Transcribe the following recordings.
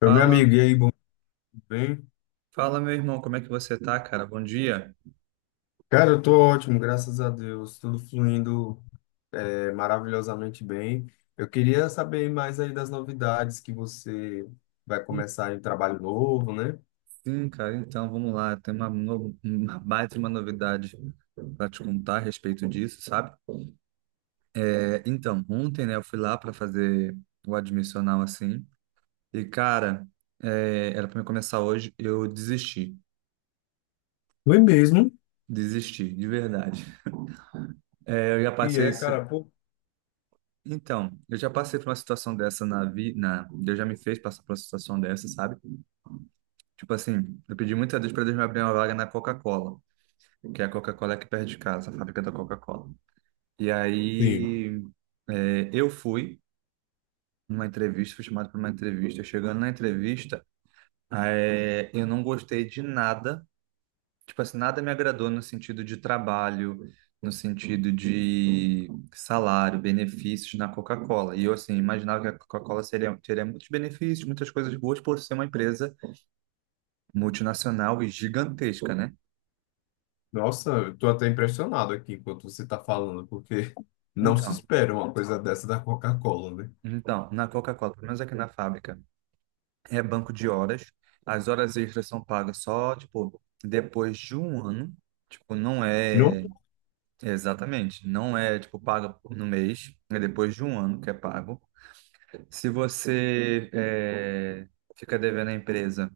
Eu, meu Fala, amigo, e aí, bom, tudo bem? fala meu irmão, como é que você tá, cara? Bom dia. Cara, eu tô ótimo, graças a Deus, tudo fluindo maravilhosamente bem. Eu queria saber mais aí das novidades que você vai começar em trabalho novo, né? Sim, cara, então vamos lá. Tem uma, no- uma baita de uma novidade para te contar a respeito disso, sabe? É, então, ontem, né, eu fui lá para fazer o admissional assim. E, cara, é, era para me começar hoje, eu desisti. Foi mesmo. Desisti, de verdade. É, eu já E passei. é, cara, pô, Então, eu já passei por uma situação dessa na vida. Deus já me fez passar por uma situação dessa, sabe? Tipo assim, eu pedi muito a Deus para Deus me abrir uma vaga na Coca-Cola, que é a Coca-Cola aqui perto de casa, a fábrica da Coca-Cola. E sim. aí é, eu fui numa entrevista, fui chamado para uma entrevista. Chegando na entrevista, é, eu não gostei de nada, tipo assim, nada me agradou no sentido de trabalho, no sentido de salário, benefícios na Coca-Cola. E eu assim imaginava que a Coca-Cola seria, teria muitos benefícios, muitas coisas boas por ser uma empresa multinacional e gigantesca, né? Nossa, eu tô até impressionado aqui enquanto você tá falando, porque não se Então, espera uma coisa dessa da Coca-Cola, né? então, na Coca-Cola, pelo menos aqui na fábrica. É banco de horas. As horas extras são pagas só, tipo, depois de um ano. Tipo, não Não. é exatamente, não é tipo paga no mês, é depois de um ano que é pago. Se você é, fica devendo à empresa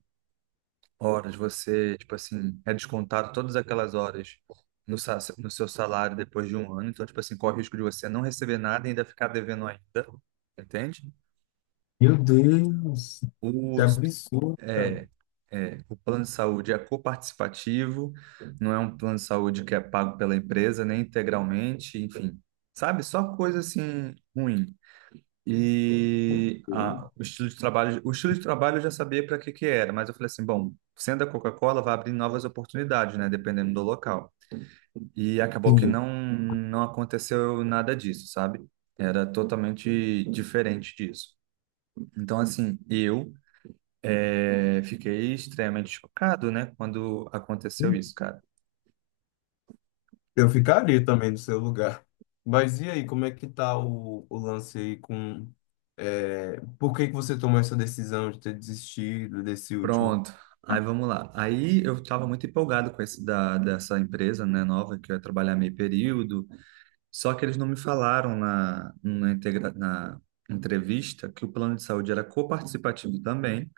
horas, você, tipo assim, é descontado todas aquelas horas no seu salário depois de um ano. Então, tipo assim, corre o risco de você não receber nada e ainda ficar devendo ainda, entende? Meu Deus, que O absurdo, cara. é, é, o plano de saúde é coparticipativo, não é um plano de saúde que é pago pela empresa, nem integralmente, enfim, sabe? Só coisa assim ruim. E o estilo de trabalho, o estilo de trabalho eu já sabia para que que era, mas eu falei assim, bom, sendo a Coca-Cola, vai abrir novas oportunidades, né? Dependendo do local. E acabou que Sim. não, não aconteceu nada disso, sabe? Era totalmente diferente disso. Então, assim, eu é, fiquei extremamente chocado, né, quando aconteceu isso, cara. Eu ficaria também no seu lugar. Mas e aí, como é que tá o lance aí com... por que que você tomou essa decisão de ter desistido desse último? Pronto, aí vamos lá. Aí eu estava muito empolgado com esse da, dessa empresa, né, nova, que eu ia trabalhar meio período, só que eles não me falaram na, na, integra, na entrevista que o plano de saúde era coparticipativo também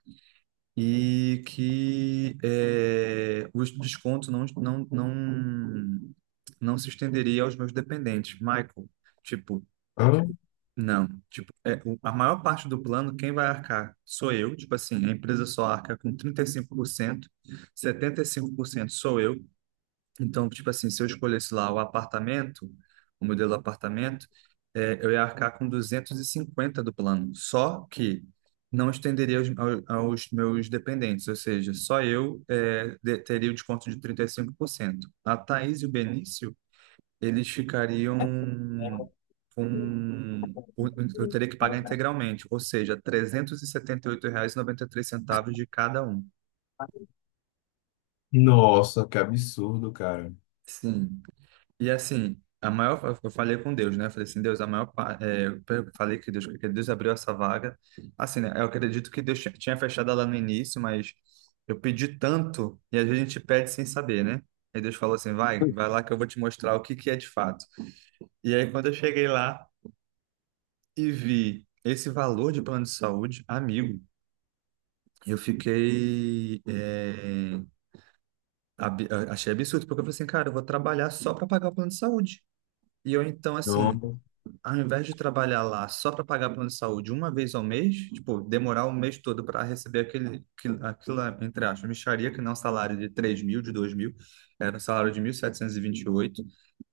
e que é, o desconto não se estenderia aos meus dependentes. Michael, tipo, Hã? não, tipo, é, a maior parte do plano, quem vai arcar sou eu, tipo assim, a empresa só arca com 35%, 75% sou eu. Então, tipo assim, se eu escolhesse lá o apartamento, o modelo apartamento, é, eu ia arcar com 250 do plano. Só que não estenderia aos meus dependentes, ou seja, só eu é, teria o desconto de 35%. A Thaís e o Benício eles ficariam com. Eu teria que pagar integralmente, ou seja, trezentos e setenta oito reais e noventa e três centavos de cada um. Nossa, que absurdo, cara. Sim. E assim, a maior, eu falei com Deus, né? Eu falei assim, Deus, a maior, é, eu falei que Deus abriu essa vaga. Assim, né? Eu acredito que Deus tinha fechado ela no início, mas eu pedi tanto e às vezes a gente pede sem saber, né? Aí Deus falou assim, vai, vai lá que eu vou te mostrar o que que é de fato. E aí quando eu cheguei lá e vi esse valor de plano de saúde, amigo, eu fiquei. É, achei absurdo, porque eu falei assim, cara, eu vou trabalhar só para pagar o plano de saúde. E eu, então, assim, Não, ao invés de trabalhar lá só para pagar plano de saúde uma vez ao mês, tipo, demorar o mês todo para receber aquele, aquilo, aquela, entre aspas, mixaria, que não é um salário de 3 mil, de 2 mil, era um salário de mil setecentos e vinte e oito,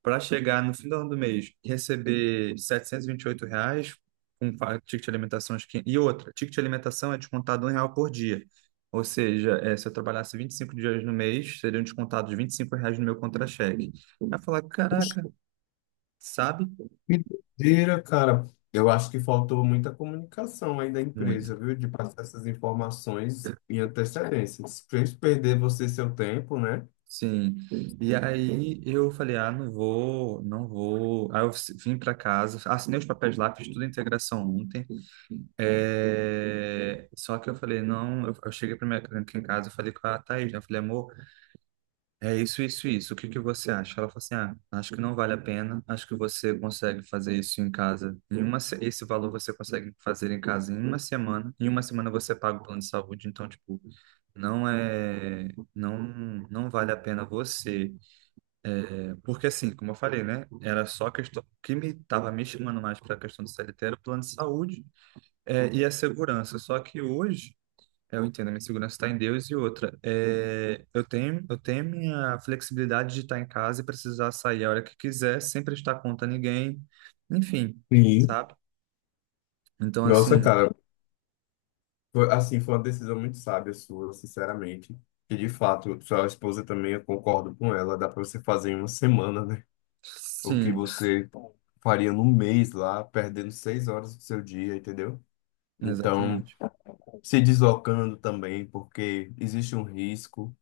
para chegar no final do mês e receber R$ 728 com ticket de alimentação. E outra, ticket de alimentação é descontado R$ 1 por dia. Ou seja, eh, se eu trabalhasse 25 dias no mês, seriam descontados R$ 25 no meu contra-cheque. Vai falar, caraca, sabe? que doideira, cara. Eu acho que faltou muita comunicação aí da Muito. empresa, viu? De passar essas informações em antecedência. Fez perder você seu tempo, né? Sim. E aí eu falei, ah, não vou, não vou. Aí eu vim para casa, assinei os papéis lá, fiz tudo a integração ontem. É, só que eu falei, não, eu cheguei para minha aqui em casa, eu falei com a Thaís, né? Eu falei, amor, é isso, isso, isso. O que que você acha? Ela falou assim, ah, acho que não vale a pena. Acho que você consegue fazer isso em casa. Em uma, se- esse valor você consegue fazer em casa em uma semana. Em uma semana você paga o plano de saúde. Então, tipo, não é, não, não vale a pena você. Porque assim, como eu falei, né? Era só a questão o que me estava me chamando mais para a questão do CLT era o plano de saúde é, e a segurança. Só que hoje é, eu entendo, a minha segurança está em Deus e outra. É, eu tenho minha flexibilidade de estar em casa e precisar sair a hora que quiser, sem prestar conta a ninguém, enfim, Sim. sabe? Então, Nossa, assim, cara, foi, assim, foi uma decisão muito sábia sua, sinceramente. E de fato, sua esposa também, eu concordo com ela, dá para você fazer em uma semana, né? O que sim, você faria num mês lá, perdendo 6 horas do seu dia, entendeu? Então, exatamente. se deslocando também, porque existe um risco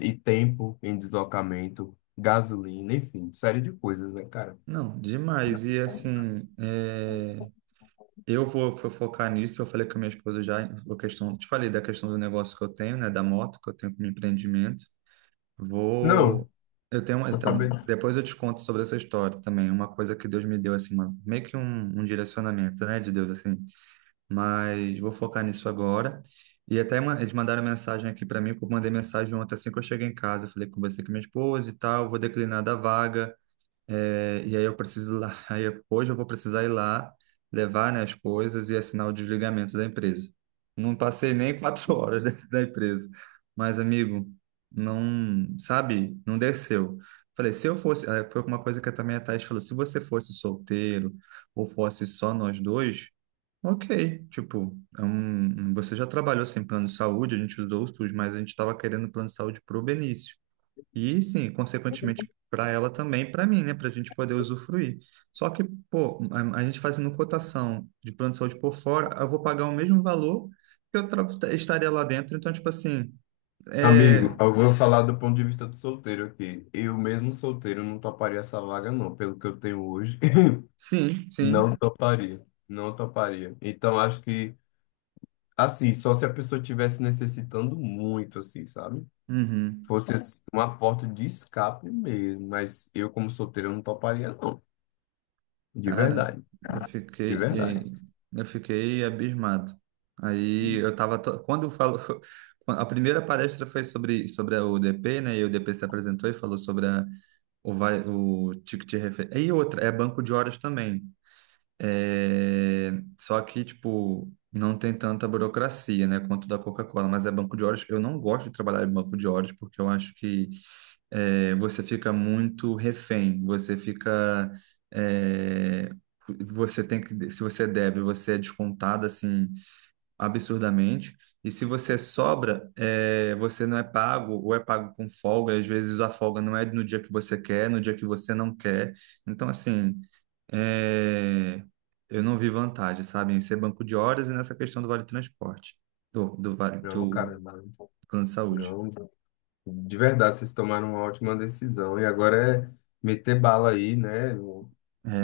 e tempo em deslocamento, gasolina, enfim, série de coisas, né, cara? Não, demais. E assim, é, eu vou focar nisso. Eu falei com a minha esposa já, a questão, te falei da questão do negócio que eu tenho, né, da moto que eu tenho como empreendimento. Vou, Não, eu tenho, vou então, saber. depois eu te conto sobre essa história também. Uma coisa que Deus me deu assim, uma, meio que um direcionamento, né, de Deus assim. Mas vou focar nisso agora. E até eles mandaram mensagem aqui para mim, que eu mandei mensagem ontem assim que eu cheguei em casa. Eu falei, conversei com minha esposa e tal, vou declinar da vaga. É, e aí eu preciso ir lá, hoje eu vou precisar ir lá levar, né, as coisas e assinar o desligamento da empresa. Não passei nem 4 horas dentro da empresa, mas amigo, não, sabe, não desceu. Falei, se eu fosse, aí foi uma coisa que também a Thaís falou, se você fosse solteiro ou fosse só nós dois, ok, tipo, é um, você já trabalhou sem plano de saúde, a gente usou os SUS, mas a gente estava querendo plano de saúde pro Benício. E sim, consequentemente para ela também, para mim, né, para a gente poder usufruir. Só que, pô, a gente fazendo cotação de plano de saúde por fora, eu vou pagar o mesmo valor que eu estaria lá dentro. Então, tipo assim, Amigo, é, eu vou falar do ponto de vista do solteiro aqui. Eu mesmo solteiro não toparia essa vaga, não. Pelo que eu tenho hoje, sim, não sim. toparia. Não toparia. Então, acho que, assim, só se a pessoa estivesse necessitando muito, assim, sabe? Uhum. Fosse assim, uma porta de escape mesmo. Mas eu, como solteiro, não toparia, não. De Cara, verdade. eu De fiquei, verdade. é, eu fiquei abismado. Aí eu tava, quando eu falo, a primeira palestra foi sobre a UDP, né? E o UDP se apresentou e falou sobre a O, vai, o ticket referência. E outra, é banco de horas também. É, só que, tipo, não tem tanta burocracia, né, quanto da Coca-Cola, mas é banco de horas. Eu não gosto de trabalhar em banco de horas porque eu acho que é, você fica muito refém, você fica. É, você tem que, se você deve, você é descontado assim absurdamente. E se você sobra, é, você não é pago, ou é pago com folga, e às vezes a folga não é no dia que você quer, no dia que você não quer. Então, assim, é, eu não vi vantagem, sabe, em ser banco de horas e nessa questão do vale transporte, do vale Não, do cara, plano de saúde. não. De verdade, vocês tomaram uma ótima decisão. E agora é meter bala aí, né? No,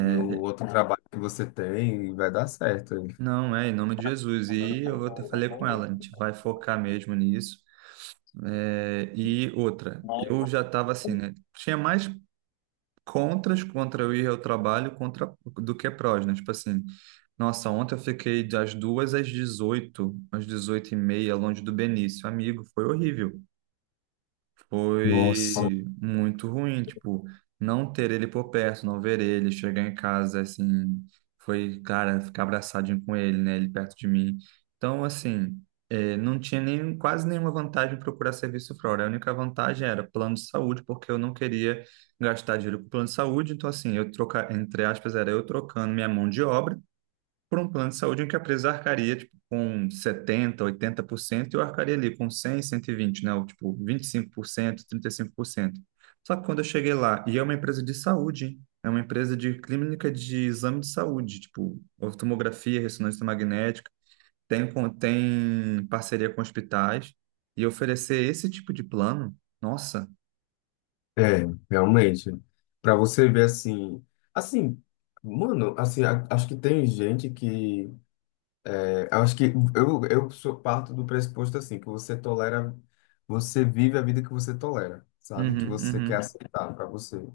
no outro trabalho que você tem, e vai dar certo aí. não, é em nome de Jesus. E eu até falei com ela, a gente vai focar mesmo nisso. É, e outra, eu já estava assim, né? Tinha mais contras contra o ir ao trabalho contra do que é prós, né? Tipo assim, nossa, ontem eu fiquei das 2 às 18, às 18h30, longe do Benício. Amigo, foi horrível, Nossa, foi muito ruim, tipo, não ter ele por perto, não ver ele, chegar em casa, assim, foi, cara, ficar abraçadinho com ele, né, ele perto de mim. Então, assim, eh, não tinha nem, quase nenhuma vantagem em procurar serviço fora. A única vantagem era plano de saúde, porque eu não queria gastar dinheiro com plano de saúde, então, assim, eu trocar, entre aspas, era eu trocando minha mão de obra por um plano de saúde em que a empresa arcaria tipo, com 70, 80% e eu arcaria ali com 100, 120, né? Ou, tipo, vinte e cinco por cento, trinta e cinco por cento. Só que quando eu cheguei lá, e é uma empresa de saúde, hein? É uma empresa de clínica de exame de saúde, tipo, tomografia, ressonância magnética, tem, tem parceria com hospitais, e oferecer esse tipo de plano, nossa, é, realmente. Pra você ver assim, assim, mano, assim, acho que tem gente que... Eu acho que eu sou parto do pressuposto assim, que você tolera, você vive a vida que você tolera, sabe? Que uhum, você quer uhum. aceitar para você.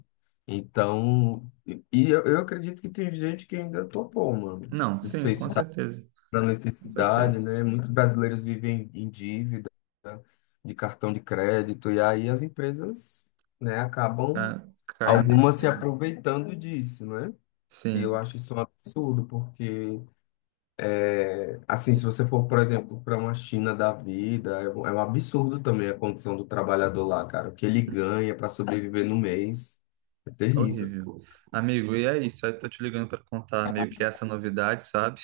Então, e eu acredito que tem gente que ainda topou, mano. Não, Não sim, sei com se tá certeza, pra com necessidade, certeza. né? Muitos brasileiros vivem em dívida, né, de cartão de crédito, e aí as empresas, né, acabam Tá caindo em algumas se cima. aproveitando disso, né? E eu Sim. acho isso um absurdo, porque... Assim, se você for, por exemplo, para uma China da vida, é um absurdo também a condição do trabalhador lá, cara. O que ele ganha para sobreviver no mês é É terrível. horrível. Amigo, e é isso. Eu tô te ligando para contar meio que essa novidade, sabe?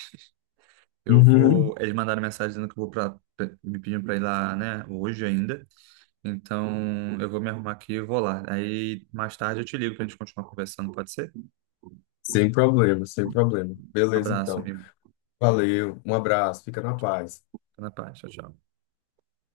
Eu Uhum. vou. Eles mandaram mensagem dizendo que eu vou pra. Me pedindo para ir lá, né? Hoje ainda. Então, eu vou me arrumar aqui e vou lá. Aí, mais tarde eu te ligo pra gente continuar conversando, pode ser? Um Sem problema, sem problema. Beleza, abraço, então. amigo. Valeu, um abraço, fica na Fica paz. na paz. Tchau, tchau.